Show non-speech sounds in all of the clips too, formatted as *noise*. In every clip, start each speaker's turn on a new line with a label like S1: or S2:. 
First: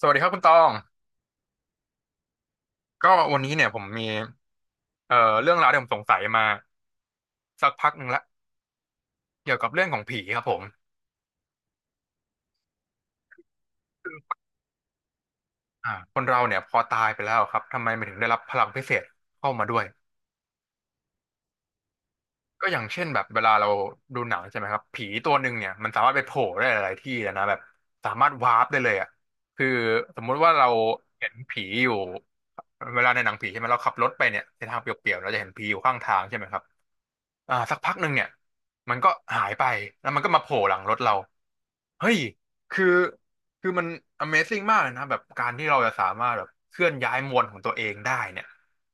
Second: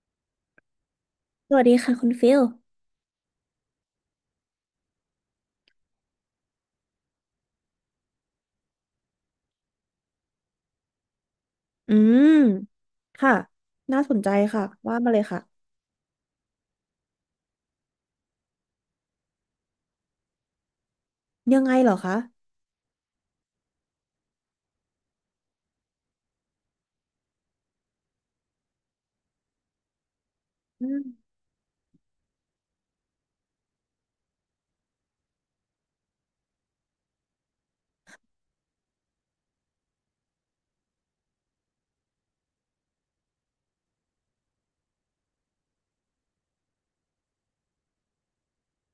S1: สวัสดีครับคุณตอง
S2: สวัสดีค่ะคุณฟิล
S1: ก็วันนี้เนี่ยผมมีเอ่อเรื่องราวที่ผมสงสัยมาสักพักหนึ่งละเกี่ยวกับเรื่องของผีครับผม
S2: อืมค่ะน่าสนใจค่ะว่ามาเลยค่ะ
S1: คนเราเนี่ยพอตายไปแล้วครับทำไมมันถึงได้รับพลังพิเศษเข้ามาด้วย
S2: ยังไงเหรอคะ
S1: ก็อย่างเช่นแบบเวลาเราดูหนังใช่ไหมครับผีตัวหนึ่งเนี่ยมันสามารถไปโผล่ได้หลายๆที่เลยนะแบบสามารถวาร์ปได้เลยอ่ะคือสมมุติว่าเรา
S2: อืม
S1: เห็นผีอยู่เวลาในหนังผีใช่ไหมเราขับรถไปเนี่ยในทางเปลี่ยวๆเราจะเห็นผีอยู่ข้างทางใช่ไหมครับสักพักหนึ่งเนี่ยมันก็หายไปแล้วมันก็มาโผล่หลังรถเรา เฮ้ยคือคือมัน Amazing มากเลยนะแบบการที่เราจะสามารถแบบเคลื่อนย้ายมวลของตัวเองได้เนี่ย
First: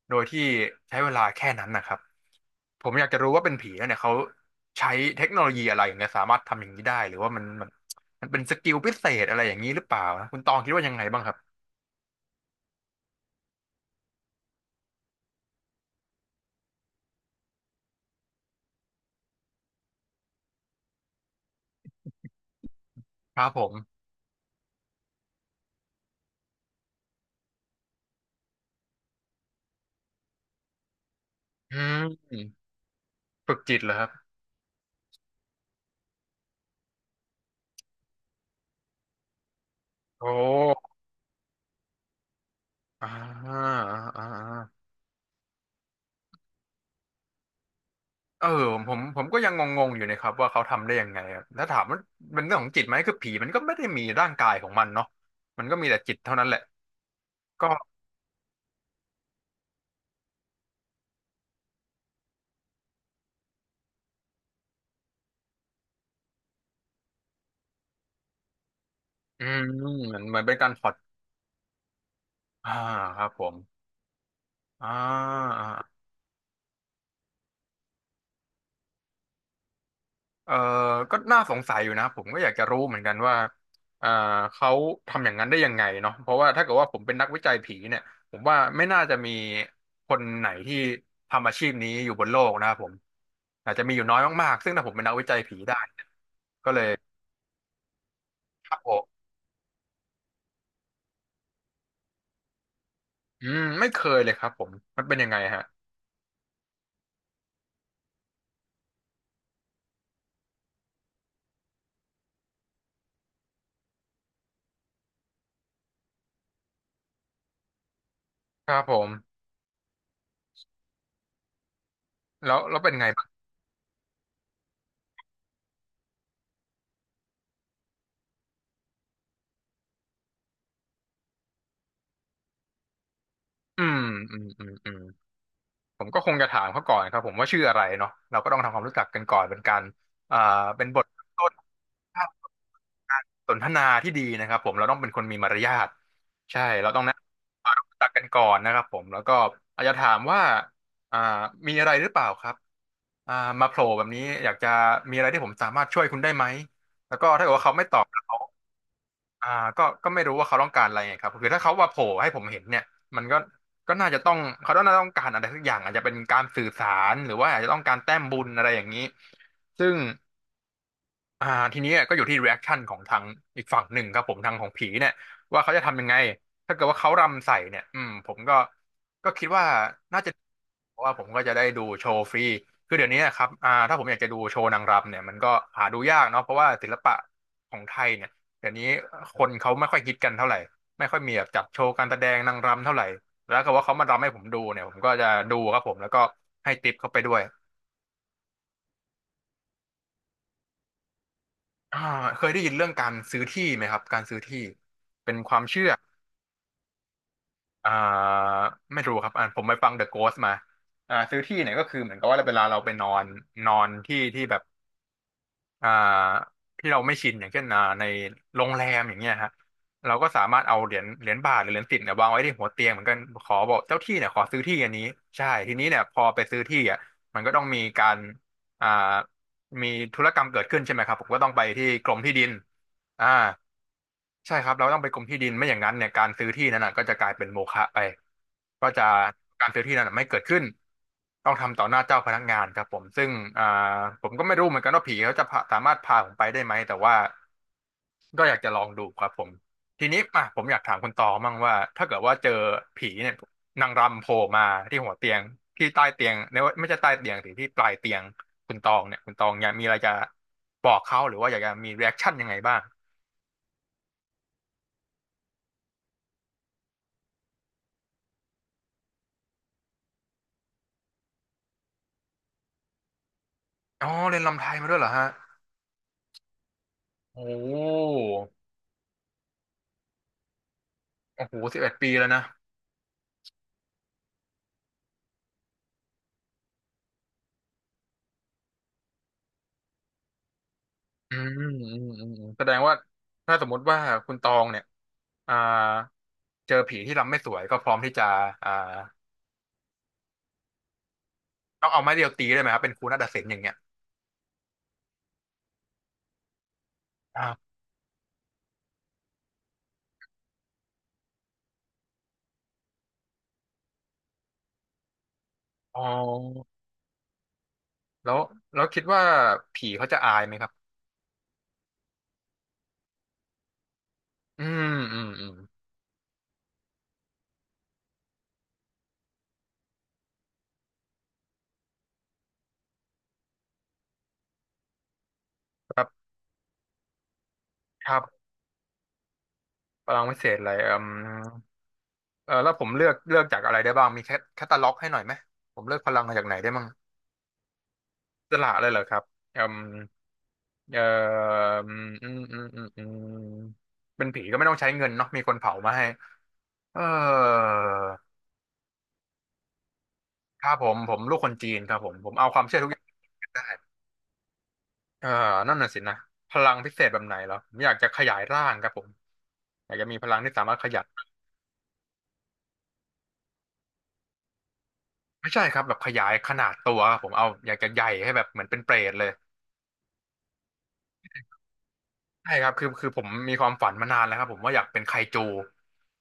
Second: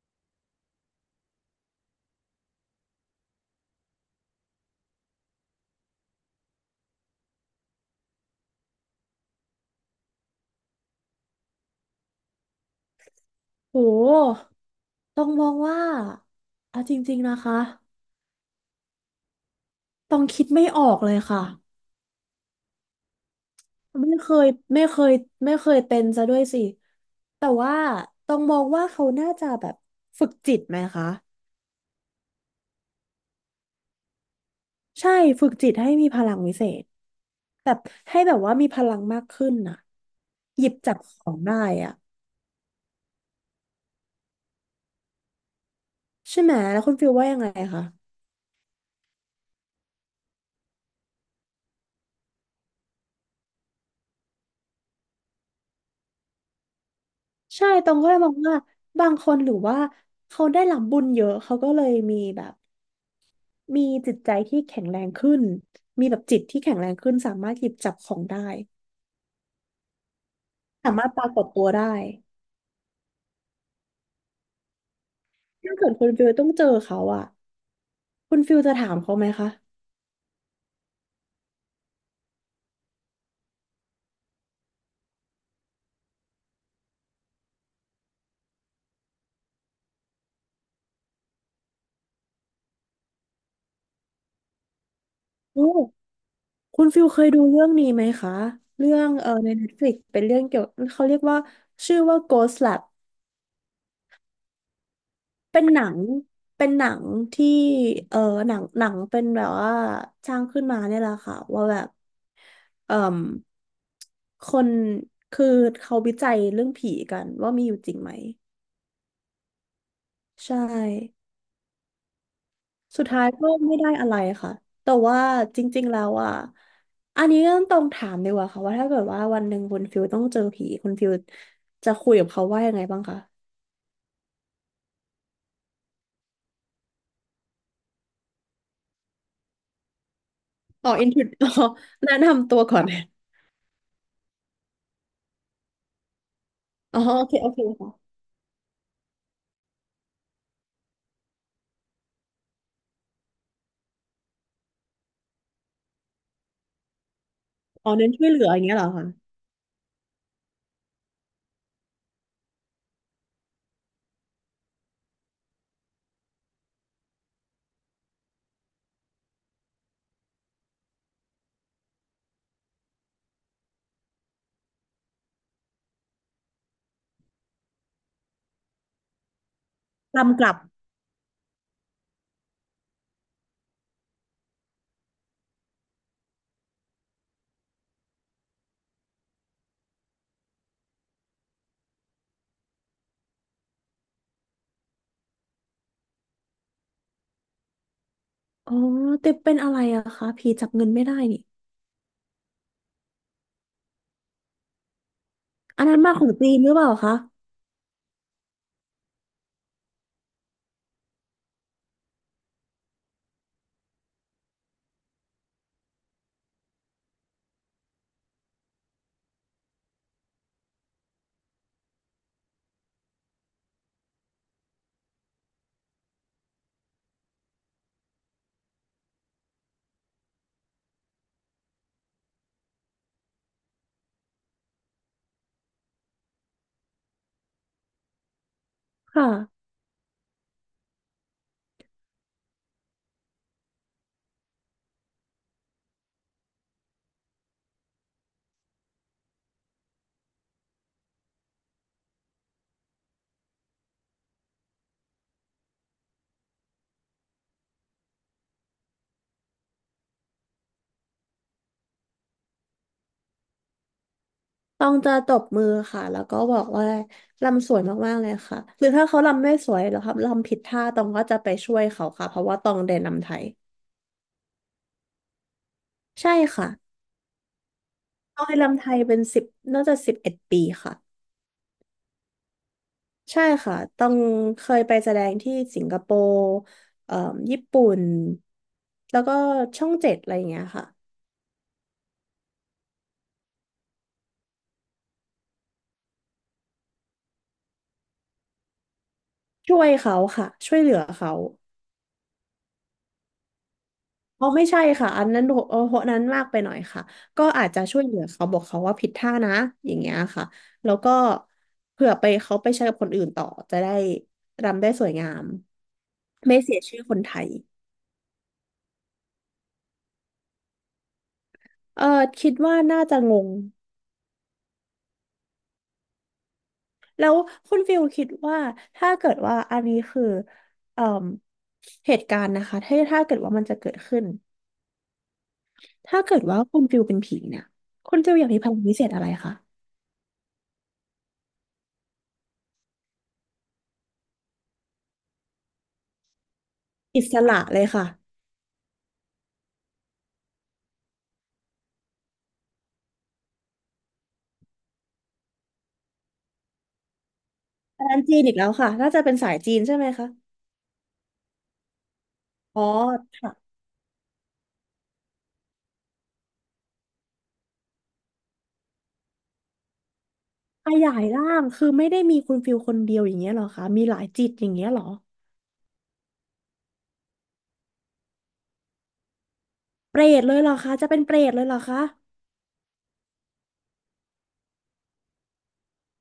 S1: โดยที่ใช้เวลาแค่นั้นนะครับ ผมอยากจะรู้ว่าเป็นผีแล้วเนี่ยเขาใช้เทคโนโลยีอะไรเนี่ยสามารถทำอย่างนี้ได้หรือว่ามันเป็นสกิลพิเศษอะไรอย่างนี้หรือเปล่านะคุณตองคิดว่ายังไงบ้างครับ
S2: โหต้องมองว่าอะจริงๆนะคะต้องคิดไม่ออกเลยค่ะ
S1: ครับผม
S2: ไม่เคยไม่เคยไม่เคยเป็นซะด้วยสิ แต่ว่าต้องมองว่าเขาน่าจะแบบฝึกจิตไหมคะ
S1: อืมฝึกจิตเหรอครับ
S2: ใช่ฝึกจิตให้มีพลังวิเศษแบบให้แบบว่ามีพลังมากขึ้นน่ะ
S1: โอ
S2: หยิบ
S1: ้
S2: จับของได้อ่ะ
S1: อ่าอ่าอ่า
S2: ใช่ไหมแล้วคุณฟิลว่ายังไงคะ
S1: เออผมก็ยังงงๆอยู่นะครับว่าเขาทำได้ยังไงอะถ้าถามว่าเป็นเรื่องของจิตไหมคือผีมันก็ไม่ได้มีร่างกายของมันเนาะมันก็มีแต่จิตเท่านั้นแหละก็
S2: ใช่ตองก็เลยมองว่าบางคนหรือว่าเขาได้รับบุญเยอะเขาก็เลยมีแบบมีจิตใจที่แข็งแรงขึ้นมีแบบจิตที่แข็งแรงขึ้นสามารถหยิบจับของได้
S1: อืมเหมือนเป็นการพอ
S2: สา
S1: ด
S2: มารถปรากฏตัวได้
S1: อ่าครับผมอ่า
S2: ถ้าเกิดคุณฟิลต้องเจอเขาอะคุณฟิลจะถามเขาไหมคะ
S1: เออก็น่าสงสัยอยู่นะผมก็อยากจะรู้เหมือนกันว่าเออเขาทำอย่างนั้นได้ยังไงเนาะเพราะว่าถ้าเกิดว่าผมเป็นนักวิจัยผีเนี่ยผมว่าไม่น่าจะมีคนไหนที่ทำอาชีพนี้อยู่บนโลกนะครับผมอาจจะมีอยู่น้อยมากๆซึ่งถ้าผมเป็นนักวิจัยผี
S2: โอ้
S1: ได้เนี่ยก็เล
S2: คุณ
S1: ย
S2: ฟิลเคยดูเรื่องนี้ไหมคะ
S1: ครับผ
S2: เรื่อง
S1: ม
S2: ใน Netflix เป็นเรื่องเกี่ยวเขาเรียกว่าชื่อว่า Ghost Lab
S1: ไม่เคยเลยครับผมมันเป็นยังไง
S2: เป็
S1: ฮะ
S2: นหนังเป็นหนังที่เออหนังเป็นแบบว่าสร้างขึ้นมาเนี่ยแหละค่ะว่าแบบเอ่มคนคือเขาวิจัยเรื่องผีกันว่ามีอยู่จริงไหม
S1: ครับผม
S2: ใช่
S1: แล้วเป็น
S2: สุ
S1: ไง
S2: ดท้า
S1: บ้า
S2: ย
S1: ง
S2: ก็ไม่ได้อะไรค่ะแต่ว่าจริงๆแล้วอ่ะอันนี้ก็ต้องถามดีกว่าค่ะว่าถ้าเกิดว่าวันหนึ่งคุณฟิลต้องเจอผีคุณฟิลจะคุยกับเขาว่ายังไงบ้างคะ
S1: อืมอืมอืมอืม ผมก็คงจะถามเขาก่อนครับผมว่าชื่ออะไรเนาะเราก็ต้องทำความรู้จักกันก่อนเป็นการอ่าเป็น
S2: อ๋อ
S1: บท
S2: อินทร
S1: เริ่มต้
S2: อ๋อ
S1: น
S2: แนะ
S1: กา
S2: นำตัวก่อน
S1: ร
S2: *laughs*
S1: สนทนาที่ดีนะครับผมเราต้องเป็นคนมีมารยาทใช่เรา
S2: อ๋อ
S1: ต้องแนะ
S2: โอเคโอเค
S1: นำรู้จั
S2: ค่ะ
S1: กกันก่อนนะครับผมแล้วก็อาจจะถามว่าอ่ามีอะไรหรือเปล่าครับอ่ามาโผล่แบบนี้อยากจะมีอะไรที่ผมสามารถช่วยคุณได้ไหมแล้วก็ถ้าเกิดว่าเขาไม่
S2: อ๋อ
S1: ตอบ
S2: เน้นช่วยเหลืออย่างเงี้ยเหรอคะ
S1: อ่าก็ไม่รู้ว่าเขาต้องการอะไรไงครับคือถ้าเขาว่าโผล่ให้ผมเห็นเนี่ยมันก็น่าจะต้องเขาต้องน่าต้องการอะไรสักอย่างอาจจะเป็นการสื่อสารหรือว่าอาจจะต้องการแต้มบุญอะไรอย่างนี้ซึ่ง อ่าทีนี้ก็อยู่ที่ reaction ของทางอีกฝั่งหนึ่งครับผมทางของผีเนี่ยว่าเขาจะทำยังไงถ้าเกิดว่าเขารำใส่เนี่ยผมก็คิดว่าน่าจะ
S2: กำกลับ
S1: เพราะว่าผมก็จะได้ดูโชว์ฟรีคือเดี๋ยวนี้นะครับถ้าผมอยากจะดูโชว์นางรำเนี่ยมันก็หาดูยากเนาะเพราะว่าศิลปะของไทยเนี่ยเดี๋ยวนี้คนเขาไม่ค่อยฮิตกันเท่าไหร่ไม่ค่อยมีแบบจัดโชว์การแสดงนางรำเท่าไหร่แล้วก็ว่าเขามารำให้ผมดูเนี่ยผมก็จะดูครับผมแล้วก็ให้ติปเขาไปด้วย
S2: อ๋อแต่เป็นอะไรอะคะผีจับเงินไม่ได้นี่
S1: อ่าเคยได้ยินเรื่องการซื้อที่ไหมครับการซื้อที่เป็นความ
S2: อั
S1: เชื่
S2: น
S1: อ
S2: นั้นมาของจีนหรือเปล่าคะ
S1: อ่าไม่รู้ครับผมไปฟัง The Ghost มาซื้อที่เนี่ยก็คือเหมือนกับว่าเวลาเราไปนอนนอนที่ที่แบบอ่าที่เราไม่ชินอย่างเช่นในโรงแรมอย่างเงี้ยฮะเราก็สามารถเอาเหรียญเหรียญบาทหรือเหรียญสิบเนี่ยวางไว้ที่หัวเตียงเหมือนกันขอบอกเจ้าที่เนี่ยขอซื้อที่อันนี้ใช่ทีนี้เนี่ยพอไปซื้อที่อ่ะมันก็ต้องมีการอ่ามีธุรกรรมเกิดขึ้นใช่ไหมครับผมก็ต้องไปที่กรมที่ดิน อ่าใช่ครับเราต้องไปกรมที่ดินไม่อย่างนั้นเนี่ยการซื้อที่นั้นน่ะก็จะกลายเป็นโมฆะไปก็จะ
S2: ค่ะ
S1: การซื้อที่นั้นน่ะไม่เกิดขึ้นต้องทำต่อหน้าเจ้าพนักงานครับผมซึ่งอ่าผมก็ไม่รู้เหมือนกันว่าผีเขาจะสามารถพาผมไปได้ไหมแต่ว่าก็อยากจะลองดูครับผมทีนี้อ่ะผมอยากถามคุณตองมั่งว่าถ้าเกิดว่าเจอผีเนี่ยนางรำโผล่มาที่หัวเตียงที่ใต้เตียงเนี่ยไม่ใช่ใต้เตียงสิที่ปลายเตียงคุณตองเนี่ยคุณตองอยากมีอะไรจะบอกเขาหรือว่าอยากจะมีรีแอคชั่นยังไงบ้าง
S2: ต้องจะตบมือค่ะ แล้วก็บอกว่าลำสวยมากๆเลยค่ะ หรือถ้าเขาลำไม่สวยหรือครับลำผิดท่าตองก็จะไปช่วยเขาค่ะเพราะว่าตองเรียนลำไทย
S1: อ๋อเรียนรำไทยมาด้วยเหรอฮะ
S2: ใช่ค่ะ
S1: โอ้
S2: ตองเรียนลำไทยเป็นสิบน่าจะสิบเอ็ดปีค่ะ
S1: โอ้โห11 ปีแล้วนะ
S2: ใช่ค่ะต้องเคยไปแสดงที่สิงคโปร์เอ่อญี่ปุ่นแล้วก็ช่องเจ็ดอะไรอย่างเงี้ยค่ะ
S1: แสดงว่าถ้าสมมติว่าคุณตองเนี่ยอ่าเจอผีที่รำไม่สวยก็พร้อมที่จะอ่า
S2: ช่วยเขาค่ะช่วยเหลือเขา
S1: ต้องเอาไม้เรียวตีได้ไหมครับเป็นครูนาฏศิลป์อย่างเงี้ย
S2: อ๋อไม่ใช่ค่ะอันนั้นโหโหนั้นมากไปหน่อยค่ะ
S1: ค
S2: ก็
S1: รั
S2: อา
S1: บ
S2: จจะช่วยเหลือเขาบอกเขาว่าผิดท่านะอย่างเงี้ยค่ะแล้วก็เผื่อไปเขาไปใช้กับคนอื่นต่อจะได้รำได้สวยงาม
S1: อ๋
S2: ไม่
S1: อ
S2: เสียชื่อคนไทย
S1: แล้วแล้วคิดว่าผีเขาจะอายไหมครับ
S2: เออคิดว่าน่าจะงง
S1: อืมอืมอืม
S2: แล้วคุณฟิลคิดว่าถ้าเกิดว่าอันนี้คือเอ่มเหตุการณ์นะคะถ้าเกิดว่ามันจะเกิดขึ้น
S1: ครั
S2: ถ้า
S1: บ
S2: เกิดว่าคุณฟิลเป็นผีเนี่ย
S1: ค
S2: คุ
S1: รั
S2: ณ
S1: บ
S2: ฟิลอยากมีพลังพิเศษอะไรคะ
S1: พลังวิเศษอะไรเออแล้วผมเลือกจากอะไรได้บ้างมีแคตตาล็อกให้หน่อยไหมผมเลือกพลังมาจากไหนได้บ้าง
S2: อิสระเลยค่ะ
S1: สละเลยเหรอครับอืม เอ่ออืมอืมอืมอืมอืมเป็นผีก็ไม่ต้องใช้เงินเนาะมีคนเผามาให้เออ
S2: ร้านจีนอีกแล้วค่ะน่าจะเป็นสายจีนใช่ไหมคะ
S1: ครับผมลูกคนจีนครับผมเอาความเชื่
S2: อ๋
S1: อ
S2: อ
S1: ทุกอย่างได้
S2: ค่ะ
S1: เออนั่นน่ะสินะพลังพิเศษแบบไหนเหรอผมอยากจะขยายร่างครับผมอยากจะมีพลังที่สามารถข
S2: ข
S1: ยาย
S2: ยายร่างคือไม่ได้มีคุณฟิลคนเดียวอย่างเงี้ยเหรอคะมีหลายจิตอย่างเงี้ยเหรอ
S1: ไม่ใช่ครับแบบขยายขนาดตัวครับผมเอาอยากจะใหญ่ให้แบบเหมือนเป็นเปรตเลย
S2: เปรตเลยเหรอคะจะเป็นเปรตเลยเหรอคะ
S1: ใช่ครับคือผมมีความฝันมานานแล้วครับผมว่าอยากเป็นไคจู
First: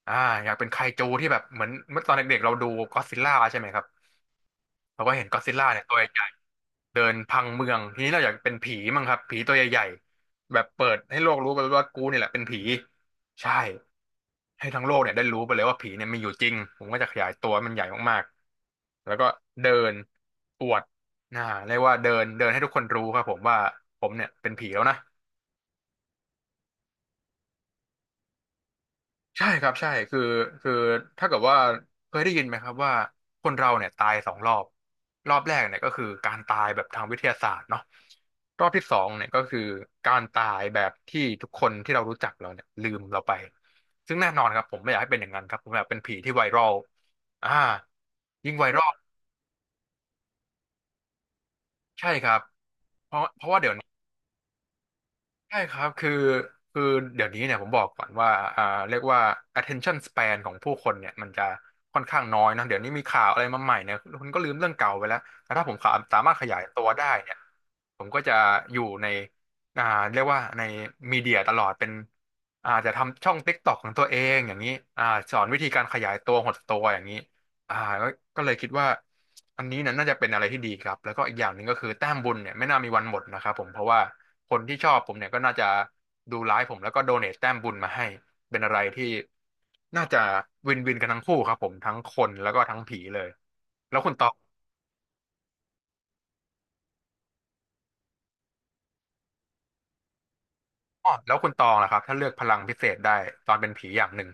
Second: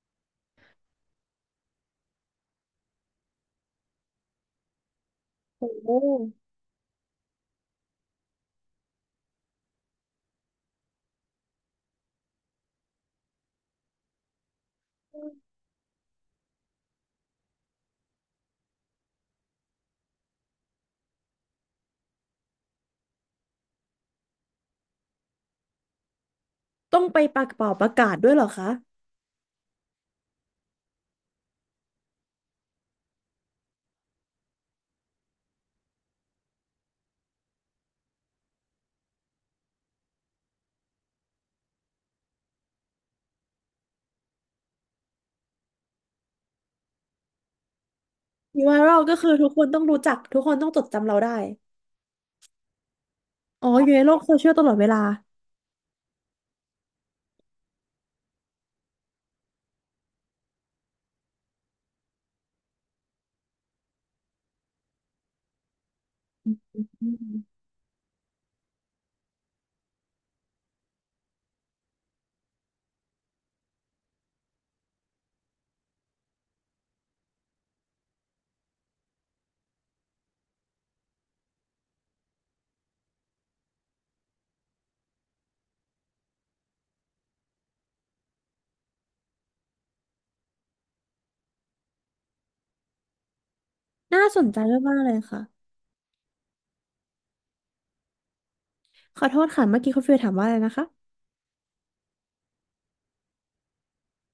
S1: อ่าอยากเป็นไคจูที่แบบเหมือนเมื่อตอนเด็กๆเราดูก็อดซิลล่าใช่ไหมครับเราก็เห็นก็อดซิลล่า
S2: โอ้
S1: เนี่ย
S2: โห
S1: ตัวใหญ่ เดินพังเมืองทีนี้เราอยากเป็นผีมั้งครับผีตัวใหญ่ๆแบบเปิดให้โลกรู้ไปว่ากูเนี่ยแหละเป็นผีใช่ให้ทั้งโลกเนี่ยได้รู้ไปเลยว่าผีเนี่ยมีอยู่จริงผมก็จะขยายตัวให้มันใหญ่มากๆแล้วก็เดินอวดนะเรียกว่าเดินเดินให้ทุกคนรู้ครับผมว่าผมเนี่ยเป็นผีแล้วนะ
S2: ต้องไปปากเป่าประกาศด้วยเหรอคะ
S1: ใช่ครับใช่คือถ้าเกิดว่าเคยได้ยินไหมครับว่าคนเราเนี่ยตายสองรอบรอบแรกเนี่ยก็คือการตายแบบทางวิทยาศาสตร์เนาะรอบที่สองเนี่ยก็คือการตายแบบที่ทุกคนที่เรารู้จักเราเนี่ยลืมเราไปซึ่งแน่นอนครับผมไม่อยากให้เป็นอย่างนั้นครับผมอยากเป็นผีที่ไวรัลอ่ายิ่ง
S2: มี
S1: ไว
S2: ไว
S1: รัล
S2: รัลก็คือทุกคนต้องรู้จักทุกคนต้องจดจำเราได้
S1: ใช่ครับเพราะว่า
S2: อ๋อ
S1: เดี๋ยว
S2: อยู่ในโลกโซเชียลตลอดเวลา
S1: ใช่ครับคือเดี๋ยวนี้เนี่ยผมบอกก่อนว่าอ่าเรียกว่า attention span ของผู้คนเนี่ยมันจะค่อนข้างน้อยนะเดี๋ยวนี้มีข่าวอะไรมาใหม่เนี่ยคุณก็ลืมเรื่องเก่าไปแล้วแต่ถ้าผมขาสามารถขยายตัวได้
S2: อื
S1: เนี่ย
S2: ม
S1: ผมก็จะอยู่ในอ่าเรียกว่าในมีเดียตลอดเป็นอาจจะทำช่อง TikTok ของตัวเองอย่างนี้อ่าสอนวิธีการขยายตัวหดตัวอย่างนี้ อ่าก็ก็เลยคิดว่าอันนี้นี่น่าจะเป็นอะไรที่ดีครับแล้วก็อีกอย่างหนึ่งก็คือแต้มบุญเนี่ยไม่น่ามีวันหมดนะครับผมเพราะว่าคนที่ชอบผมเนี่ยก็น่าจะดูไลฟ์ผมแล้วก็โดเนทแต้มบุญมาให้เป็นอะไรที่น่าจะวินวินกันทั้งคู่ครับผมทั้งคนแล้วก็ทั้งผีเลยแล้วคุณต
S2: น่า
S1: อง
S2: สนใจมากๆเลยค่ะขอโทษค่ะเมื่อกี้คุณฟิลถามว่าอะไรนะคะ
S1: อ๋อแล้วคุณตองล่ะครับถ้าเลือกพลังพิเศษได้ตอนเป็นผีอย่างหนึ่ง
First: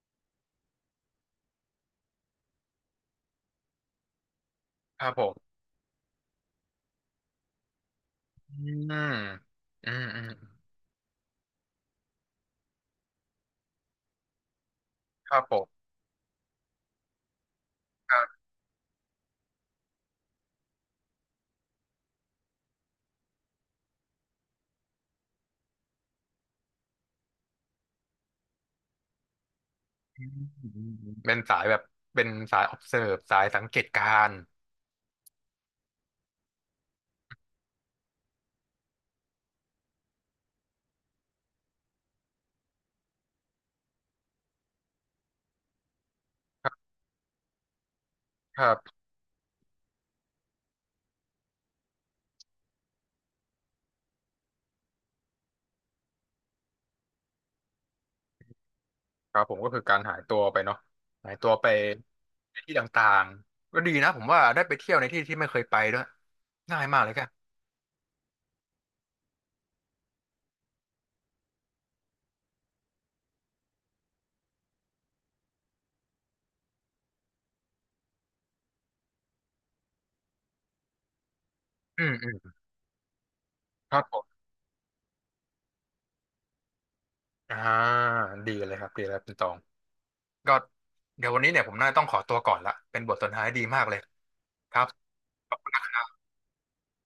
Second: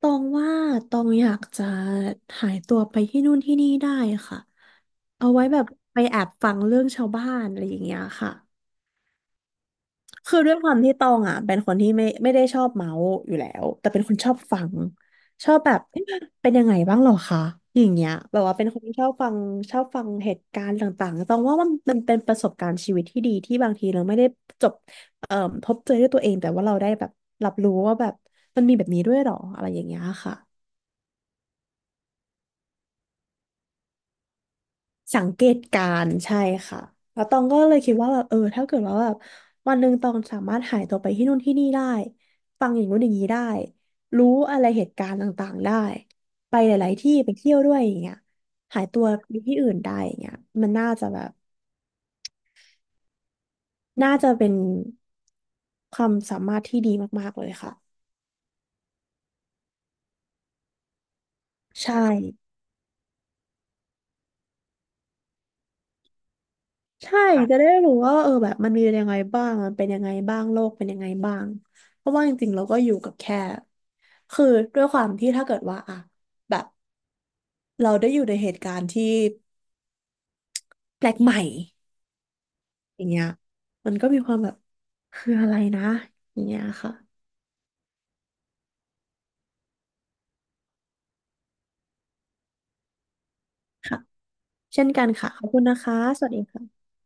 S2: ตองว่าตองอยากจะหายตัวไปที่นู่นที่นี่ได้ค่ะ
S1: ครับผ
S2: เอา
S1: ม
S2: ไว้แบบไปแอบฟังเรื่องชาวบ้านอะไรอย่างเงี้ยค่ะ
S1: อืมอืมอืม
S2: คือด้วยความที่ตองอ่ะเป็นคนที่ไม่ได้ชอบเมาส์อยู่แล้วแต่เป็นคนชอบฟัง
S1: ครับ
S2: ช
S1: ผ
S2: อบแบ
S1: ม
S2: บเอ๊ะเป็นยังไงบ้างหรอคะอย่างเงี้ย
S1: ครั
S2: แบ
S1: บ
S2: บว่าเป็นคนที่ชอบฟังเหตุการณ์ต่างๆตองว่ามันเป็นประสบการณ์ชีวิตที่ดีที่บางทีเราไม่ได้จบเอ่อพบเจอด้วยตัวเองแต่ว่าเราได้แบบรับรู้ว่าแบบมันมีแบบนี้ด้วยหรออะไรอย่างเงี้ย
S1: อื
S2: ค่ะ
S1: มเป็นสายแบบเป็นสาย observe สายสังเกตการณ์
S2: สังเกตการณ์ใช่ค่ะแล้วตองก็เลยคิดว่าแบบเออถ้าเกิดว่าแบบวันหนึ่งตองสามารถหายตัวไปที่นู่นที่นี่ได้ฟังอย่างนู้นอย่างนี้ได้รู้อะไรเหตุการณ์ต่างๆได้ไปหลายๆที่ไปเที่ยวด้วยอย่างเงี้ย
S1: ครั
S2: หาย
S1: บ
S2: ตัวไปที่อื่นได้อย่างเงี้ยมันน่าจะแบบน่าจะเป็นความสามารถที่ดีมากๆเลยค่ะ
S1: ครับผมก็คือการหายตัวไปเนาะหายตัวไป
S2: ใช่
S1: ในที่ต่างๆก็ดีนะผมว่าได้ไปเที่ยวในที่ที่ไม่เคยไปด้วยง่ายมากเลย
S2: ใช่
S1: แก
S2: ค่ะจะได้รู้ว่าเออแบบมันมียังไงบ้างมันเป็นยังไงบ้างโลกเป็นยังไงบ้างเพราะว่าจริงๆเราก็อยู่กับแค่คือด้วยความที่ถ้าเกิดว่าอะแบบเราได้อยู่ในเหตุการณ์ที่แปลกใหม่
S1: อืมอืม
S2: อย่างเงี้ยมั
S1: ค
S2: น
S1: รับ
S2: ก็
S1: ผ
S2: มีความ
S1: ม
S2: แบบคืออะไรนะอย่างเงี้ยค่ะ
S1: อ่าดีเลยครับดีแล้วคุณตองก็เดี๋ยววันนี้เนี่ยผมน่าจะต้องขอตัวก่อนละเป็นบทสนทนาที่ดีมากเล
S2: ค่ะ
S1: ยครั
S2: เช่
S1: บ
S2: นกันค่ะขอบ
S1: ขอบ
S2: คุณ
S1: คุณ
S2: นะ
S1: นะ
S2: คะ
S1: ครับ
S2: สวัสดีค่ะ